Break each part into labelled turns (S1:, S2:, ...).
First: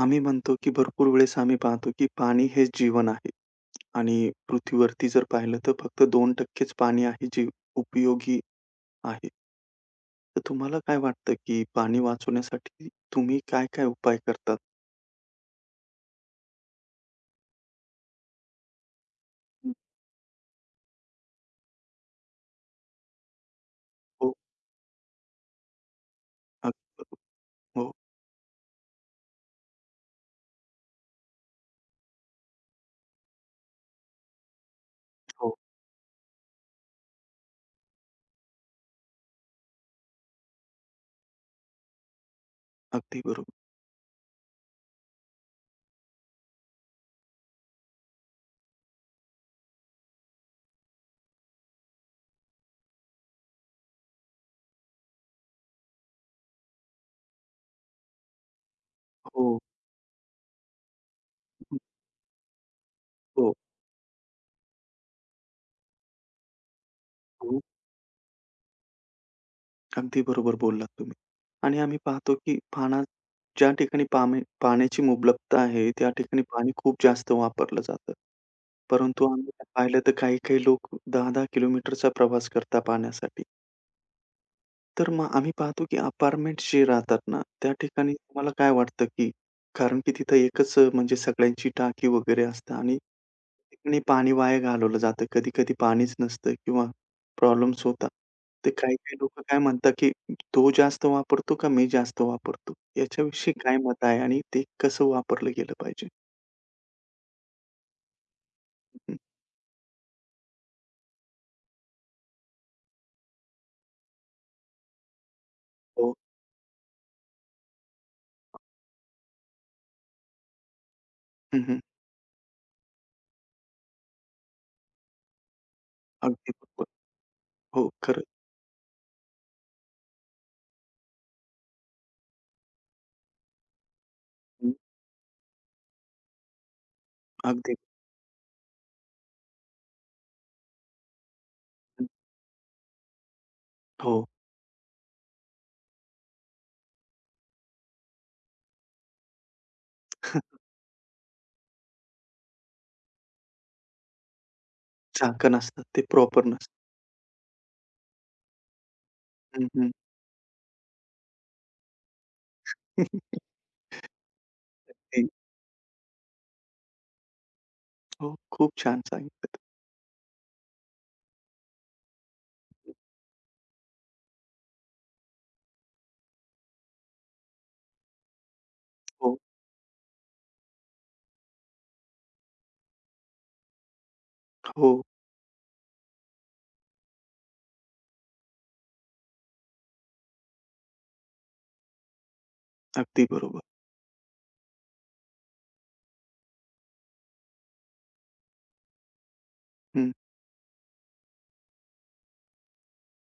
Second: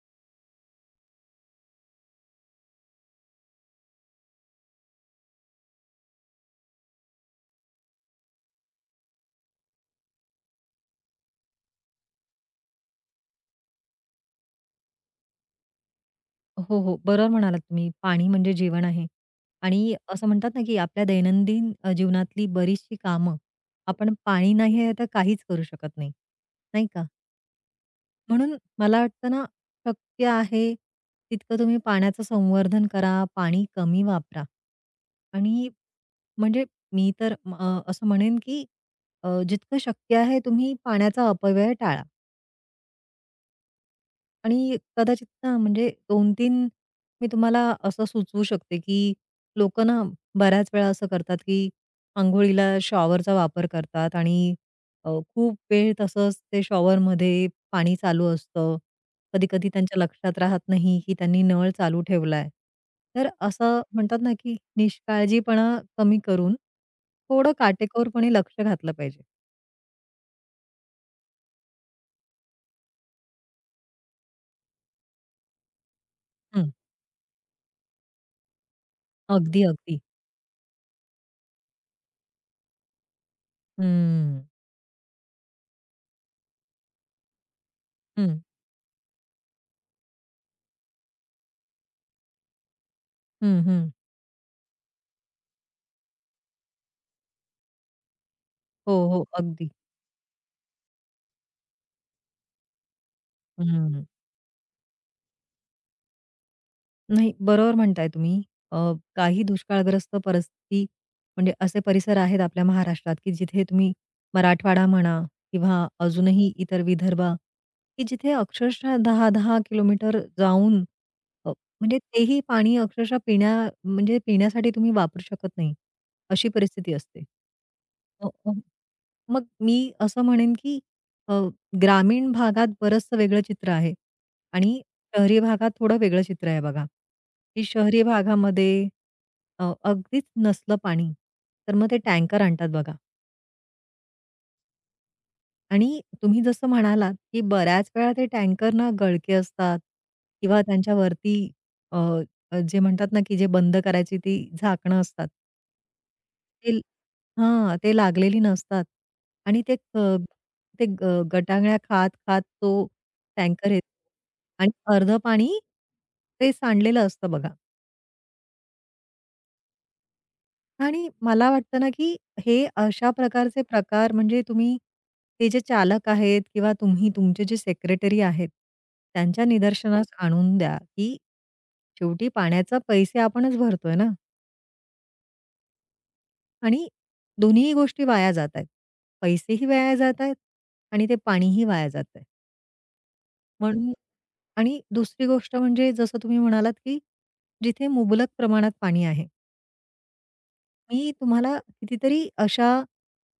S1: आम्ही म्हणतो, की भरपूर वेळेस आम्ही पाहतो, की पाणी हेच जीवन आहे आणि पृथ्वीवरती जर पाहिलं तर फक्त दोन च पाणी आहे जे उपयोगी आहे. तर तुम्हाला काय वाटतं, की पाणी वाचवण्यासाठी तुम्ही काय-काय उपाय करतात?
S2: हो, हो. बरोबर म्हणालात तुम्ही. पाणी म्हणजे जीवन आहे.
S1: हं.
S2: आणि असं म्हणतात ना, की आपल्या दैनंदिन जीवनातली बरीचशी कामं आपण
S1: हो,
S2: पाणी नाही आहे तर काहीच करू शकत नाही, नाही
S1: अगदी
S2: का?
S1: बरोबर. हो,
S2: म्हणून मला वाटतं ना, शक्य आहे तितकं तुम्ही पाण्याचं संवर्धन करा, पाणी कमी वापरा.
S1: हो,
S2: आणि म्हणजे मी तर असं म्हणेन, की जितकं शक्य आहे तुम्ही पाण्याचा अपव्यय टाळा.
S1: अगदी बरोबर.
S2: आणि कदाचित ना म्हणजे 2-3 मी तुम्हाला असं सुचवू शकते, की लोकं ना बऱ्याच वेळा असं करतात, की अंघोळीला शॉवरचा वापर करतात आणि खूप वेळ तसंच ते शॉवरमध्ये पाणी चालू असतं.
S1: हो,
S2: कधी-कधी त्यांच्या लक्षात राहत नाही, की त्यांनी नळ चालू ठेवलाय. तर
S1: हो,
S2: असं म्हणतात ना, की निष्काळजीपणा कमी करून थोडं
S1: हो.
S2: काटेकोरपणे लक्ष घातलं पाहिजे.
S1: अगदी बरोबर बोललात तुम्ही. आणि आम्ही पाहतो, की पाना ज्या ठिकाणी पामे पाण्याची मुबलकता आहे, त्या ठिकाणी
S2: हं.
S1: पाणी खूप जास्त वापरलं जातं. परंतु आम्ही
S2: अगदी,
S1: पाहिलं
S2: अगदी.
S1: तर काही-काही लोक 10-10 किलोमीटरचा प्रवास करतात पाण्यासाठी.
S2: हं.
S1: तर मग आम्ही पाहतो, की अपार्टमेंट्स जे राहतात ना, त्या ठिकाणी
S2: हं,
S1: तुम्हाला काय वाटतं, की कारण की तिथं एकच म्हणजे सगळ्यांची टाकी वगैरे असते आणि
S2: हं, हं.
S1: तिकडे पाणी वाया घालवलं जातं. कधी-कधी पाणीच नसतं किंवा प्रॉब्लेम्स होतात. तर
S2: हो,
S1: काही-काही
S2: हो.
S1: लोकं काय
S2: अगदी.
S1: म्हणतात, की तो जास्त वापरतो का मी जास्त वापरतो? याच्याविषयी काय मत
S2: हं.
S1: आहे आणि ते कसं वापरलं गेलं पाहिजे?
S2: नाही, बरोबर म्हणताय तुम्ही. अ,
S1: हं.
S2: काही दुष्काळग्रस्त परिस्थिती म्हणजे असे परिसर आहेत आपल्या महाराष्ट्रात, की जिथे तुम्ही मराठवाडा म्हणा किंवा
S1: हो.
S2: अजूनही इतर विदर्भ, की जिथे अक्षरशः 10-10 किलोमीटर जाऊन अ,
S1: हं, हं.
S2: म्हणजे तेही पाणी अक्षरशः पिण्या म्हणजे पिण्यासाठी तुम्ही वापरू शकत नाही, अशी
S1: अगदी बरोबर.
S2: परिस्थिती असते.
S1: हो, खरं.
S2: मग मी असं म्हणेन, की अ, ग्रामीण भागात बरचसं वेगळं चित्र आहे
S1: हं.
S2: आणि शहरी भागात थोडं वेगळं चित्र आहे बघा, की
S1: अगदी.
S2: शहरी भागामध्ये अगदीच नसलं पाणी, तर मग ते
S1: हं.
S2: टँकर आणतात बघा.
S1: हो.
S2: आणि तुम्ही जसं म्हणालात, की बऱ्याच वेळा ते टँकर ना गळके असतात किंवा त्यांच्यावरती अ, अ, जे म्हणतात ना, की जे बंद करायची ती झाकणं असतात.
S1: झाकण असतं. ते प्रॉपर नसतं.
S2: ते हां, ते लागलेली नसतात आणि
S1: हं,
S2: ते
S1: हं.
S2: अ, ते गटांगळ्या खात-खात तो टँकर येतो आणि अर्धं पाणी ते सांडलेलं असतं बघा.
S1: हो, खूप छान सांगितलं.
S2: आणि मला वाटतं ना, की हे अशा प्रकारचे प्रकार म्हणजे तुम्ही ते जे चालक आहेत किंवा तुम्ही तुमचे जे सेक्रेटरी आहेत,
S1: हो,
S2: त्यांच्या निदर्शनास आणून द्या, की शेवटी पाण्याचा पैसे आपणच भरतोय ना
S1: हो.
S2: आणि दोन्ही गोष्टी वाया जात आहेत. पैसेही वाया जात आहेत आणि ते पाणीही वाया जात आहे.
S1: अगदी बरोबर.
S2: म्हणून आणि दुसरी गोष्ट म्हणजे जसं तुम्ही म्हणालात, की जिथे मुबलक प्रमाणात पाणी आहे.
S1: हं.
S2: मी तुम्हाला कितीतरी अशा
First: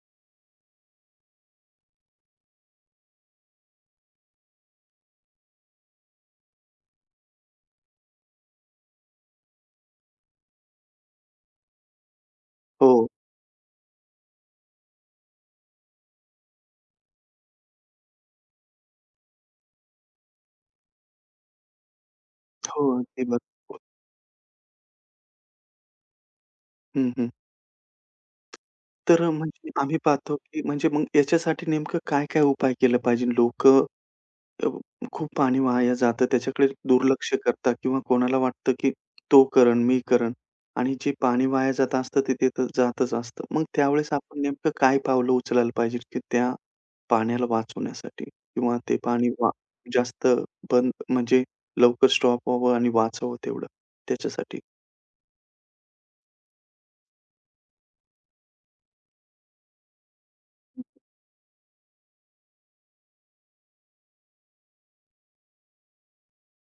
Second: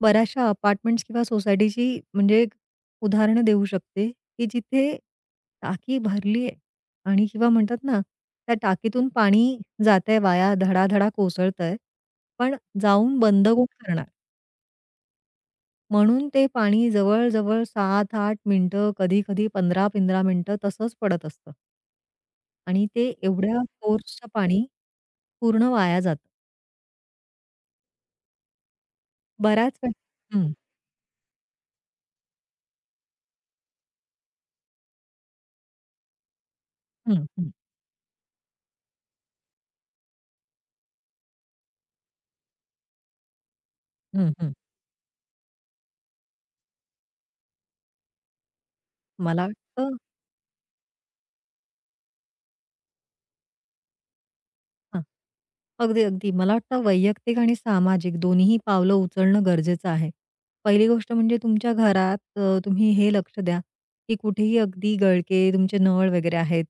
S2: बऱ्याचशा अपार्टमेंट्स किंवा सोसायटीची म्हणजे उदाहरणं देऊ शकते, की जिथे टाकी भरली आहे आणि किंवा म्हणतात ना, त्या टाकीतून पाणी जातंय वाया धडाधडा कोसळतंय. पण
S1: हो,
S2: जाऊन बंद कोण करणार? म्हणून ते पाणी जवळ-जवळ 7 मिनिटं, कधी-कधी 15-15 मिनिटं तसंच पडत असतं
S1: हो.
S2: आणि ते
S1: अगदी
S2: एवढ्या
S1: बरोबर.
S2: फोर्सचं पाणी पूर्ण वाया जातं.
S1: हं, हं. तर म्हणजे
S2: बऱ्याच वेळा
S1: आम्ही पाहतो,
S2: हं,
S1: की म्हणजे मग याच्यासाठी नेमकं काय-काय उपाय केला पाहिजे? लोकं अ, खूप पाणी वाया जातं. त्याच्याकडे हं.
S2: हं,
S1: दुर्लक्ष
S2: हं,
S1: करतात किंवा कोणाला वाटतं, की तो करेन, मी करेन आणि जे पाणी वाया जात असतं ते तिथं जातच असतं. मग त्यावेळेस
S2: हं,
S1: आपण
S2: हं.
S1: नेमकं काय पावलं उचलायला पाहिजे, की त्या पाण्याला वाचवण्यासाठी किंवा ते पाणी
S2: मला
S1: वा
S2: वाटतं
S1: जास्त बंद म्हणजे लवकर स्टॉप व्हावं आणि वाचावं तेवढं त्याच्यासाठी?
S2: हां. अगदी, अगदी. मला वाटतं वैयक्तिक आणि सामाजिक दोन्हीही पावलं उचलणं गरजेचं आहे.
S1: हं.
S2: पहिली गोष्ट म्हणजे तुमच्या घरात तुम्ही हे लक्ष द्या, की कुठेही अगदी गळके, तुमचे नळ वगैरे आहेत,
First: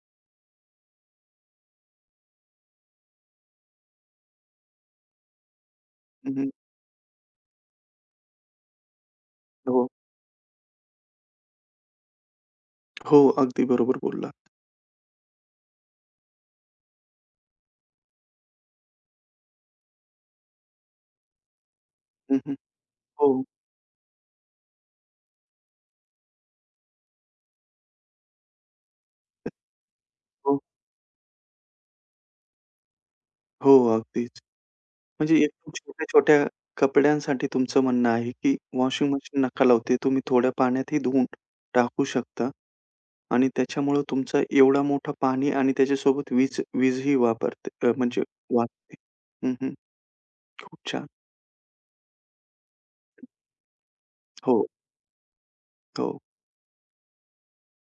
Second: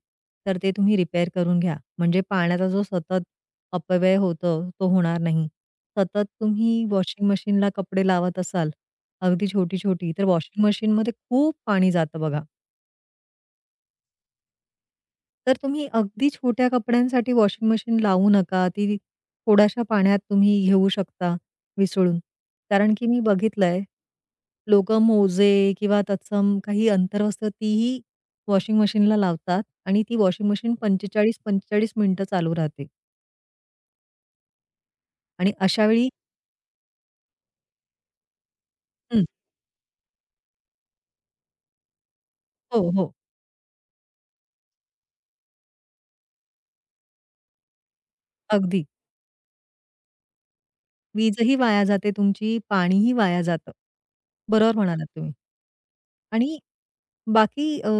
S2: तर ते तुम्ही रिपेअर करून घ्या. म्हणजे पाण्याचा जो सतत अपव्यय होतो, तो होणार नाही. सतत
S1: हं,
S2: तुम्ही वॉशिंग मशीनला कपडे लावत असाल, अगदी
S1: हो.
S2: छोटी-छोटी, तर वॉशिंग मशीनमध्ये खूप पाणी जातं बघा.
S1: हो, अगदी बरोबर बोललात.
S2: तर तुम्ही अगदी छोट्या कपड्यांसाठी वॉशिंग मशीन लावू नका. ती थोड्याशा पाण्यात तुम्ही घेऊ शकता विसळून.
S1: हं, हं.
S2: कारण की मी
S1: हो,
S2: बघितलंय, लोकं मोजे किंवा तत्सम काही अंतर्वस्त्र तीही वॉशिंग मशीनला लावतात आणि ती वॉशिंग
S1: हो.
S2: मशीन 45-45 मिनिटं चालू राहते
S1: हो, अगदी. म्हणजे
S2: आणि
S1: एकदम
S2: अशा वेळी
S1: छोट्या-छोट्या कपड्यांसाठी तुमचं म्हणणं आहे, की वॉशिंग
S2: हं.
S1: मशीन नका लावू. ते तुम्ही थोड्या पाण्यातही धुवून टाकू शकता
S2: हो, हो.
S1: आणि त्याच्यामुळं तुमचा एवढा मोठा पाणी आणि त्याच्यासोबत वीजही वापरते म्हणजे
S2: अगदी.
S1: वाचते. हं, हं. खूप छान.
S2: वीजही वाया जाते तुमची, पाणीही वाया जातं.
S1: हो,
S2: बरोबर म्हणालात तुम्ही
S1: हो.
S2: आणि बाकी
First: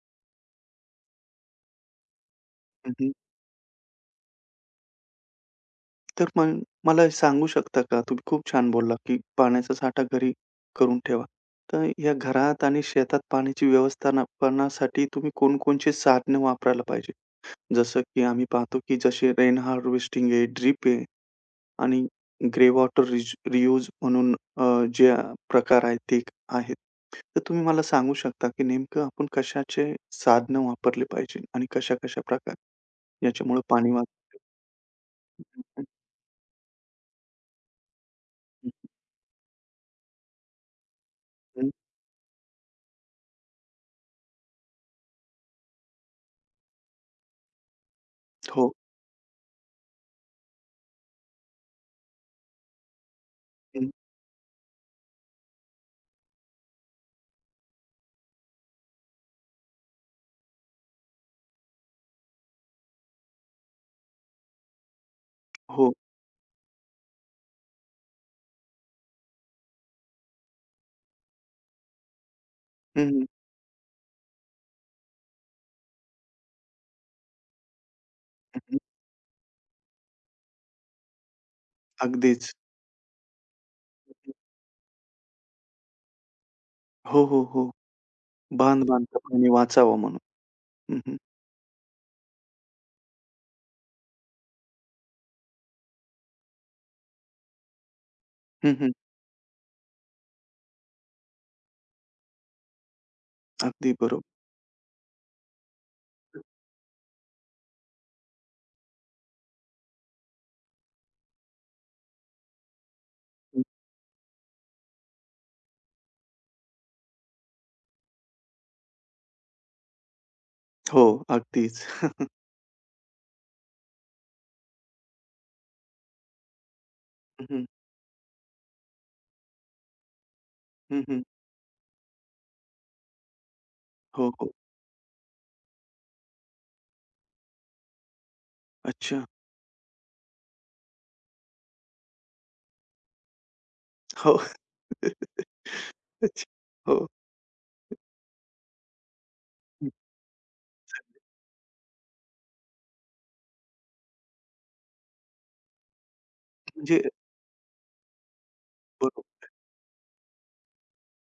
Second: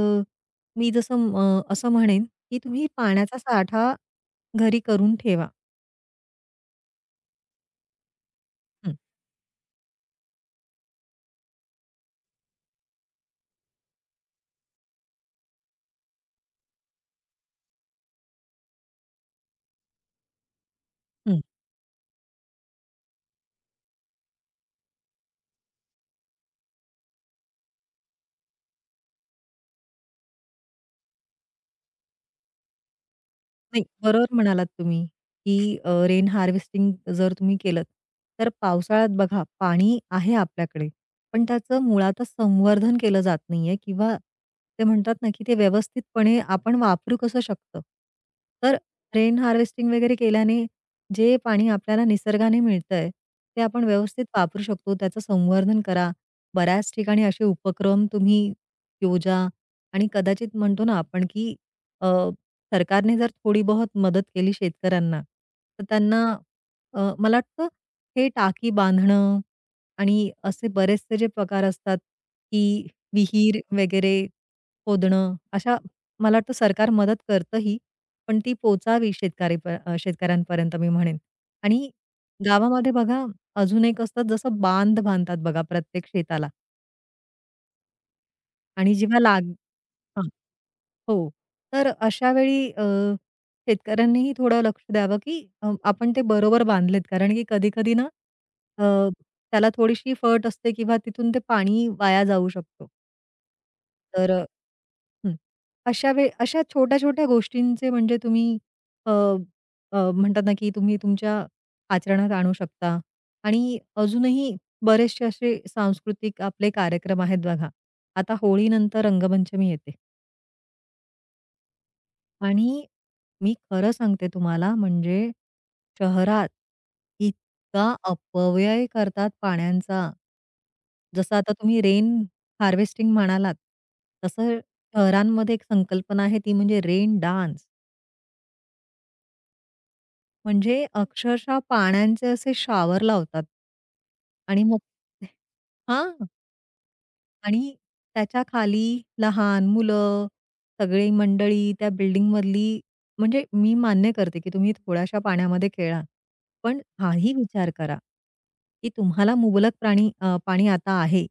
S2: मी जसं असं म्हणेन, की तुम्ही
S1: हं, हं.
S2: पाण्याचा साठा घरी करून ठेवा.
S1: तर मग मला सांगू शकता का? तुम्ही खूप छान बोलला,
S2: हं.
S1: की पाण्याचा साठा घरी करून ठेवा. तर या घरात आणि शेतात पाण्याची व्यवस्थापनासाठी तुम्ही कोणकोणची साधनं वापरायला पाहिजे? जसं की आम्ही पाहतो की जसे रेन हार्वेस्टिंग आहे, ड्रिप आहे
S2: हं.
S1: आणि ग्रे वॉटर रियूज म्हणून जे प्रकार आहेत ते आहेत. तर तुम्ही मला सांगू शकता की नेमकं आपण कशाचे साधनं वापरले पाहिजे आणि कशा-कशा प्रकार याच्यामुळे
S2: नाही,
S1: पाणी वाचतं?
S2: बरोबर म्हणालात तुम्ही, की रेन हार्वेस्टिंग जर तुम्ही केलंत, तर पावसाळ्यात बघा पाणी आहे आपल्याकडे, पण
S1: हं.
S2: त्याचं मुळातच संवर्धन केलं जात नाहीये किंवा ते म्हणतात ना, की ते व्यवस्थितपणे आपण वापरू कसं शकतं.
S1: हो.
S2: तर रेन हार्वेस्टिंग वगैरे केल्याने जे पाणी आपल्याला निसर्गाने मिळतंय, ते आपण
S1: हं.
S2: व्यवस्थित वापरू शकतो. त्याचं संवर्धन करा. बऱ्याच ठिकाणी असे उपक्रम तुम्ही योजा आणि कदाचित म्हणतो ना आपण, की सरकारने जर थोडी बहुत मदत केली शेतकऱ्यांना, तर
S1: हो.
S2: त्यांना मला वाटतं हे टाकी बांधणं आणि असे बरेचसे जे प्रकार असतात, की
S1: हं, हं,
S2: विहीर वगैरे खोदणं, अशा मला वाटतं सरकार मदत करतंही, पण ती
S1: हं, हं.
S2: पोहोचावी शेतकऱ्यांपर्यंत मी म्हणेन. आणि
S1: अगदीच.
S2: गावामध्ये बघा अजून एक असतं जसं बांध बांधतात बघा प्रत्येक शेताला
S1: हो, हो, हो. बांध
S2: आणि
S1: बांधता
S2: जेव्हा
S1: पाणी
S2: लाग
S1: वाचावं म्हणून. हं, हं.
S2: हो. तर अशा वेळी शेतकऱ्यांनीही थोडं लक्ष द्यावं, की आपण ते बरोबर बांधलेत. कारण की कधी-कधी ना
S1: हं,
S2: अ,
S1: हं.
S2: त्याला थोडीशी फट असते किंवा तिथून ते पाणी वाया जाऊ शकतो.
S1: अगदी बरोबर.
S2: तर अ, हं. अशा वेळी अशा छोट्या-छोट्या गोष्टींचे म्हणजे तुम्ही अ, अ, म्हणतात ना, की तुम्ही तुमच्या आचरणात आणू शकता
S1: हं.
S2: आणि अजूनही बरेचसे असे सांस्कृतिक आपले कार्यक्रम आहेत बघा. आता होळीनंतर रंगपंचमी येते.
S1: हो, अगदीच.
S2: आणि मी खरं सांगते तुम्हाला म्हणजे शहरात
S1: हं, हं.
S2: इतका अपव्यय करतात पाण्याचा.
S1: हं, हं.
S2: जसं आता तुम्ही रेन हार्वेस्टिंग म्हणालात,
S1: हो, हो.
S2: तसं शहरांमध्ये एक संकल्पना आहे ती म्हणजे रेन डान्स.
S1: अच्छा.
S2: म्हणजे अक्षरशः पाण्याचे असे शावर लावतात.
S1: हो.
S2: आणि मग हां.
S1: हो.
S2: आणि त्याच्या खाली लहान मुलं, सगळी मंडळी त्या बिल्डिंगमधली म्हणजे मी मान्य करते, की तुम्ही थोड्याशा पाण्यामध्ये खेळा. पण
S1: म्हणजे
S2: हाही विचार करा, की तुम्हाला
S1: बरोबर.
S2: मुबलक पाणी आता आहे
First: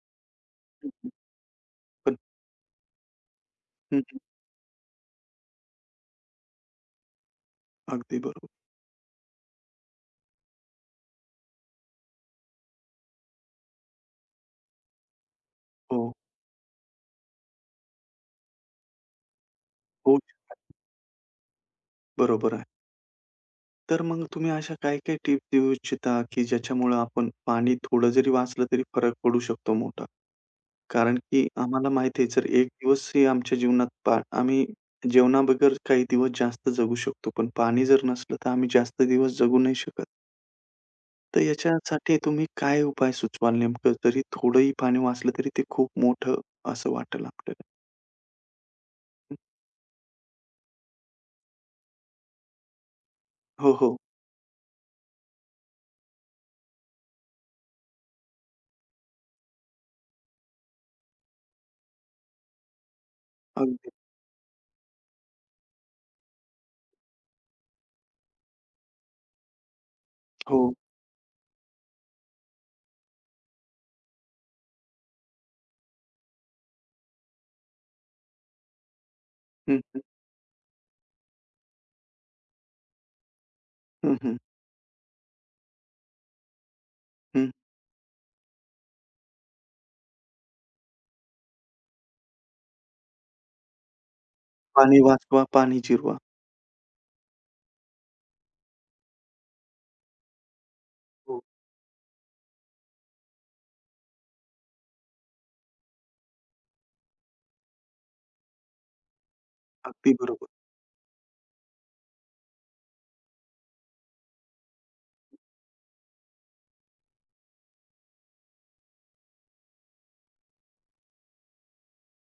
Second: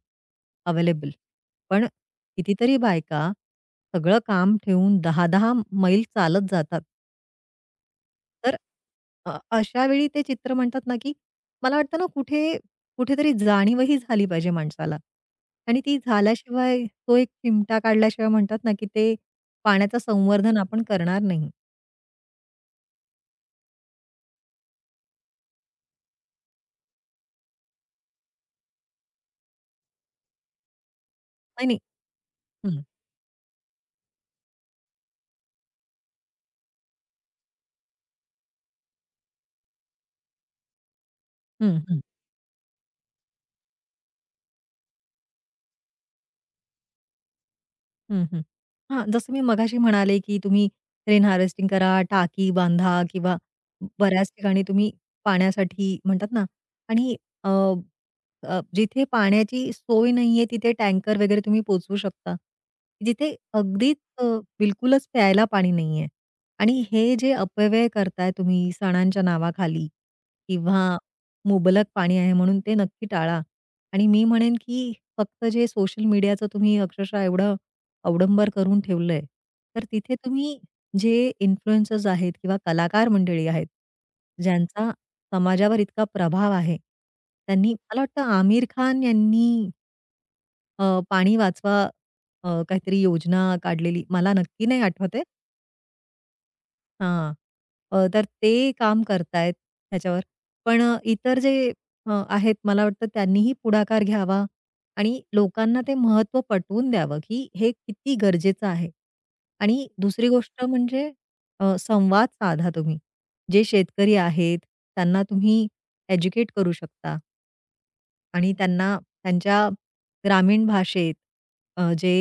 S2: अवेलेबल. पण
S1: पण
S2: कितीतरी बायका
S1: हं, हं.
S2: सगळं काम ठेवून दहा-दहा मैल चालत जातात.
S1: अगदी बरोबर.
S2: तर अशा वेळी ते चित्र म्हणतात ना, की मला वाटतं ना कुठे कुठेतरी जाणीवही झाली पाहिजे माणसाला आणि ती
S1: हो,
S2: झाल्याशिवाय तो एक चिमटा काढल्याशिवाय म्हणतात ना, की ते पाण्याचं
S1: हो.
S2: संवर्धन आपण करणार नाही.
S1: बरोबर आहे. तर मग तुम्ही अशा काय-काय टिप्स देऊ इच्छिता, की ज्याच्यामुळं आपण पाणी थोडं जरी वाचलं तरी फरक पडू शकतो मोठा? कारण की
S2: नाही, नाही.
S1: आम्हाला माहिती आहे जर एक
S2: हं,
S1: दिवसही आमच्या जीवनात पा आम्ही जेवणाबगैर काही दिवस जास्त जगू शकतो, पण पाणी जर नसलं तर आम्ही जास्त दिवस जगू नाही शकत. तर
S2: हं, हं,
S1: याच्यासाठी तुम्ही काय उपाय सुचवाल नेमकं? जरी थोडंही पाणी वाचलं तरी ते खूप मोठं असं वाटेल आपल्याला.
S2: हं, हं. हां, जसं मी मगाशी म्हणाले, की तुम्ही रेन हार्वेस्टिंग करा, टाकी बांधा किंवा
S1: हो, हो.
S2: बऱ्याच ठिकाणी तुम्ही पाण्यासाठी म्हणतात ना आणि जिथे पाण्याची सोय नाहीये तिथे टँकर वगैरे तुम्ही पोहोचवू शकता. जिथे
S1: अगदी.
S2: अगदीच अ, बिलकुलच प्यायला पाणी नाहीये आणि हे जे अपव्यय करताय तुम्ही सणांच्या नावाखाली
S1: हो.
S2: किंवा मुबलक पाणी आहे म्हणून ते नक्की टाळा. आणि मी म्हणेन की फक्त जे सोशल मीडियाचं तुम्ही अक्षरशः एवढं अवडंबर करून ठेवलंय,
S1: हं,
S2: तर
S1: हं.
S2: तिथे तुम्ही जे इन्फ्लुएन्सर्स आहेत किंवा कलाकार मंडळी आहेत,
S1: हं, हं.
S2: ज्यांचा समाजावर इतका प्रभाव आहे.
S1: हं.
S2: त्यांनी मला वाटतं आमिर खान यांनी पाणी वाचवा काहीतरी योजना काढलेली. मला नक्की नाही
S1: पाणी
S2: आठवत आहे.
S1: वाचवा, पाणी जिरवा.
S2: हां. तर ते काम करतायत ह्याच्यावर. पण इतर
S1: हो.
S2: जे आहेत मला वाटतं त्यांनीही पुढाकार घ्यावा आणि लोकांना ते महत्त्व पटवून द्यावं, की हे किती गरजेचं आहे. आणि
S1: अगदी
S2: दुसरी
S1: बरोबर.
S2: गोष्ट म्हणजे संवाद साधा तुम्ही. जे शेतकरी आहेत त्यांना तुम्ही एज्युकेट करू शकता. आणि त्यांना त्यांच्या ग्रामीण भाषेत अ, जे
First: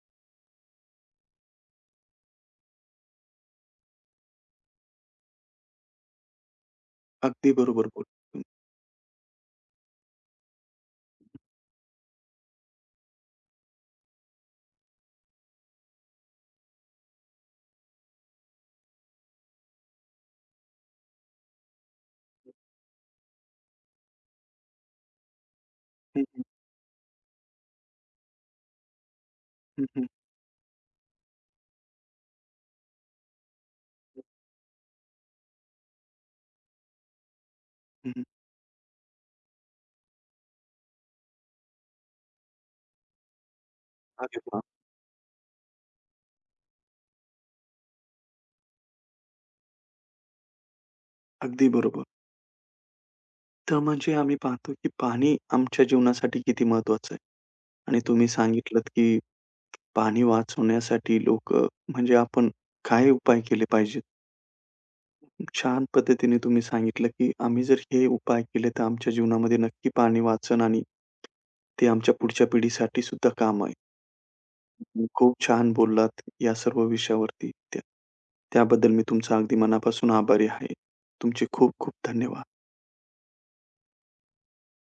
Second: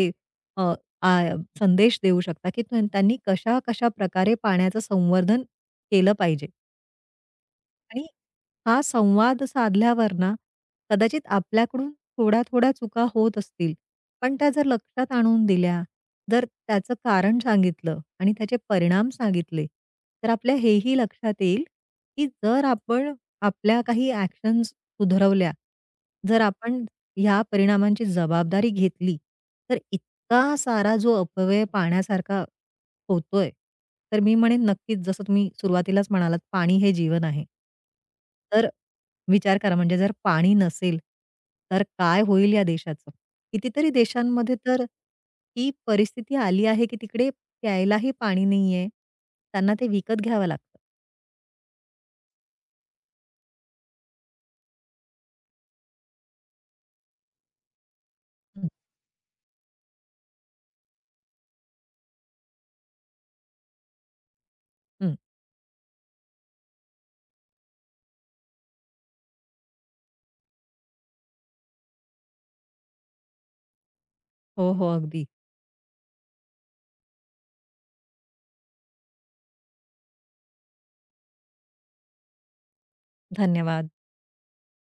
S2: अ, आ, संदेश देऊ शकता, की त्यांनी कशा-कशा प्रकारे पाण्याचं संवर्धन केलं पाहिजे.
S1: अगदी बरोबर बोल
S2: आणि
S1: हं,
S2: हा संवाद साधल्यावर ना, कदाचित आपल्याकडून थोड्या-थोड्या चुका होत असतील. पण त्या जर लक्षात आणून दिल्या, जर त्याचं कारण सांगितलं आणि त्याचे परिणाम सांगितले, तर आपल्या हेही लक्षात येईल, की जर आपण आपल्या काही ॲक्शन्स सुधरवल्या,
S1: हं,
S2: जर आपण ह्या परिणामांची जबाबदारी घेतली, तर
S1: हं, हं,
S2: इतका सारा जो अपव्यय पाहण्यासारखा होतोय. तर मी म्हणेन नक्कीच जसं तुम्ही सुरुवातीलाच म्हणालात, पाणी हे जीवन आहे.
S1: हं, हं.
S2: तर विचार करा म्हणजे जर पाणी नसेल, तर काय होईल या देशाचं? कितीतरी
S1: अरे
S2: देशांमध्ये
S1: वाह!
S2: तर ही परिस्थिती आली आहे, की तिकडे प्यायलाही पाणी नाहीये. त्यांना ते विकत घ्यावं लागतं.
S1: अगदी बरोबर. तर म्हणजे आम्ही पाहतो, की पाणी आमच्या जीवनासाठी किती महत्वाचं आहे आणि तुम्ही
S2: हं.
S1: सांगितलत, की पाणी वाचवण्यासाठी लोकं म्हणजे आपण काय उपाय केले पाहिजेत?
S2: हं.
S1: छान पद्धतीने तुम्ही सांगितलं, की आम्ही जर हे उपाय केले, तर आमच्या जीवनामध्ये नक्की पाणी वाचन आणि ते आमच्या पुढच्या पिढीसाठी सुद्धा कामं
S2: हो, हो.
S1: तुम्ही
S2: अगदी.
S1: खूप छान बोललात या सर्व विषयावरती. त्या त्याबद्दल मी तुमचा अगदी मनापासून आभारी आहे. तुमचे खूप खूप धन्यवाद.
S2: धन्यवाद.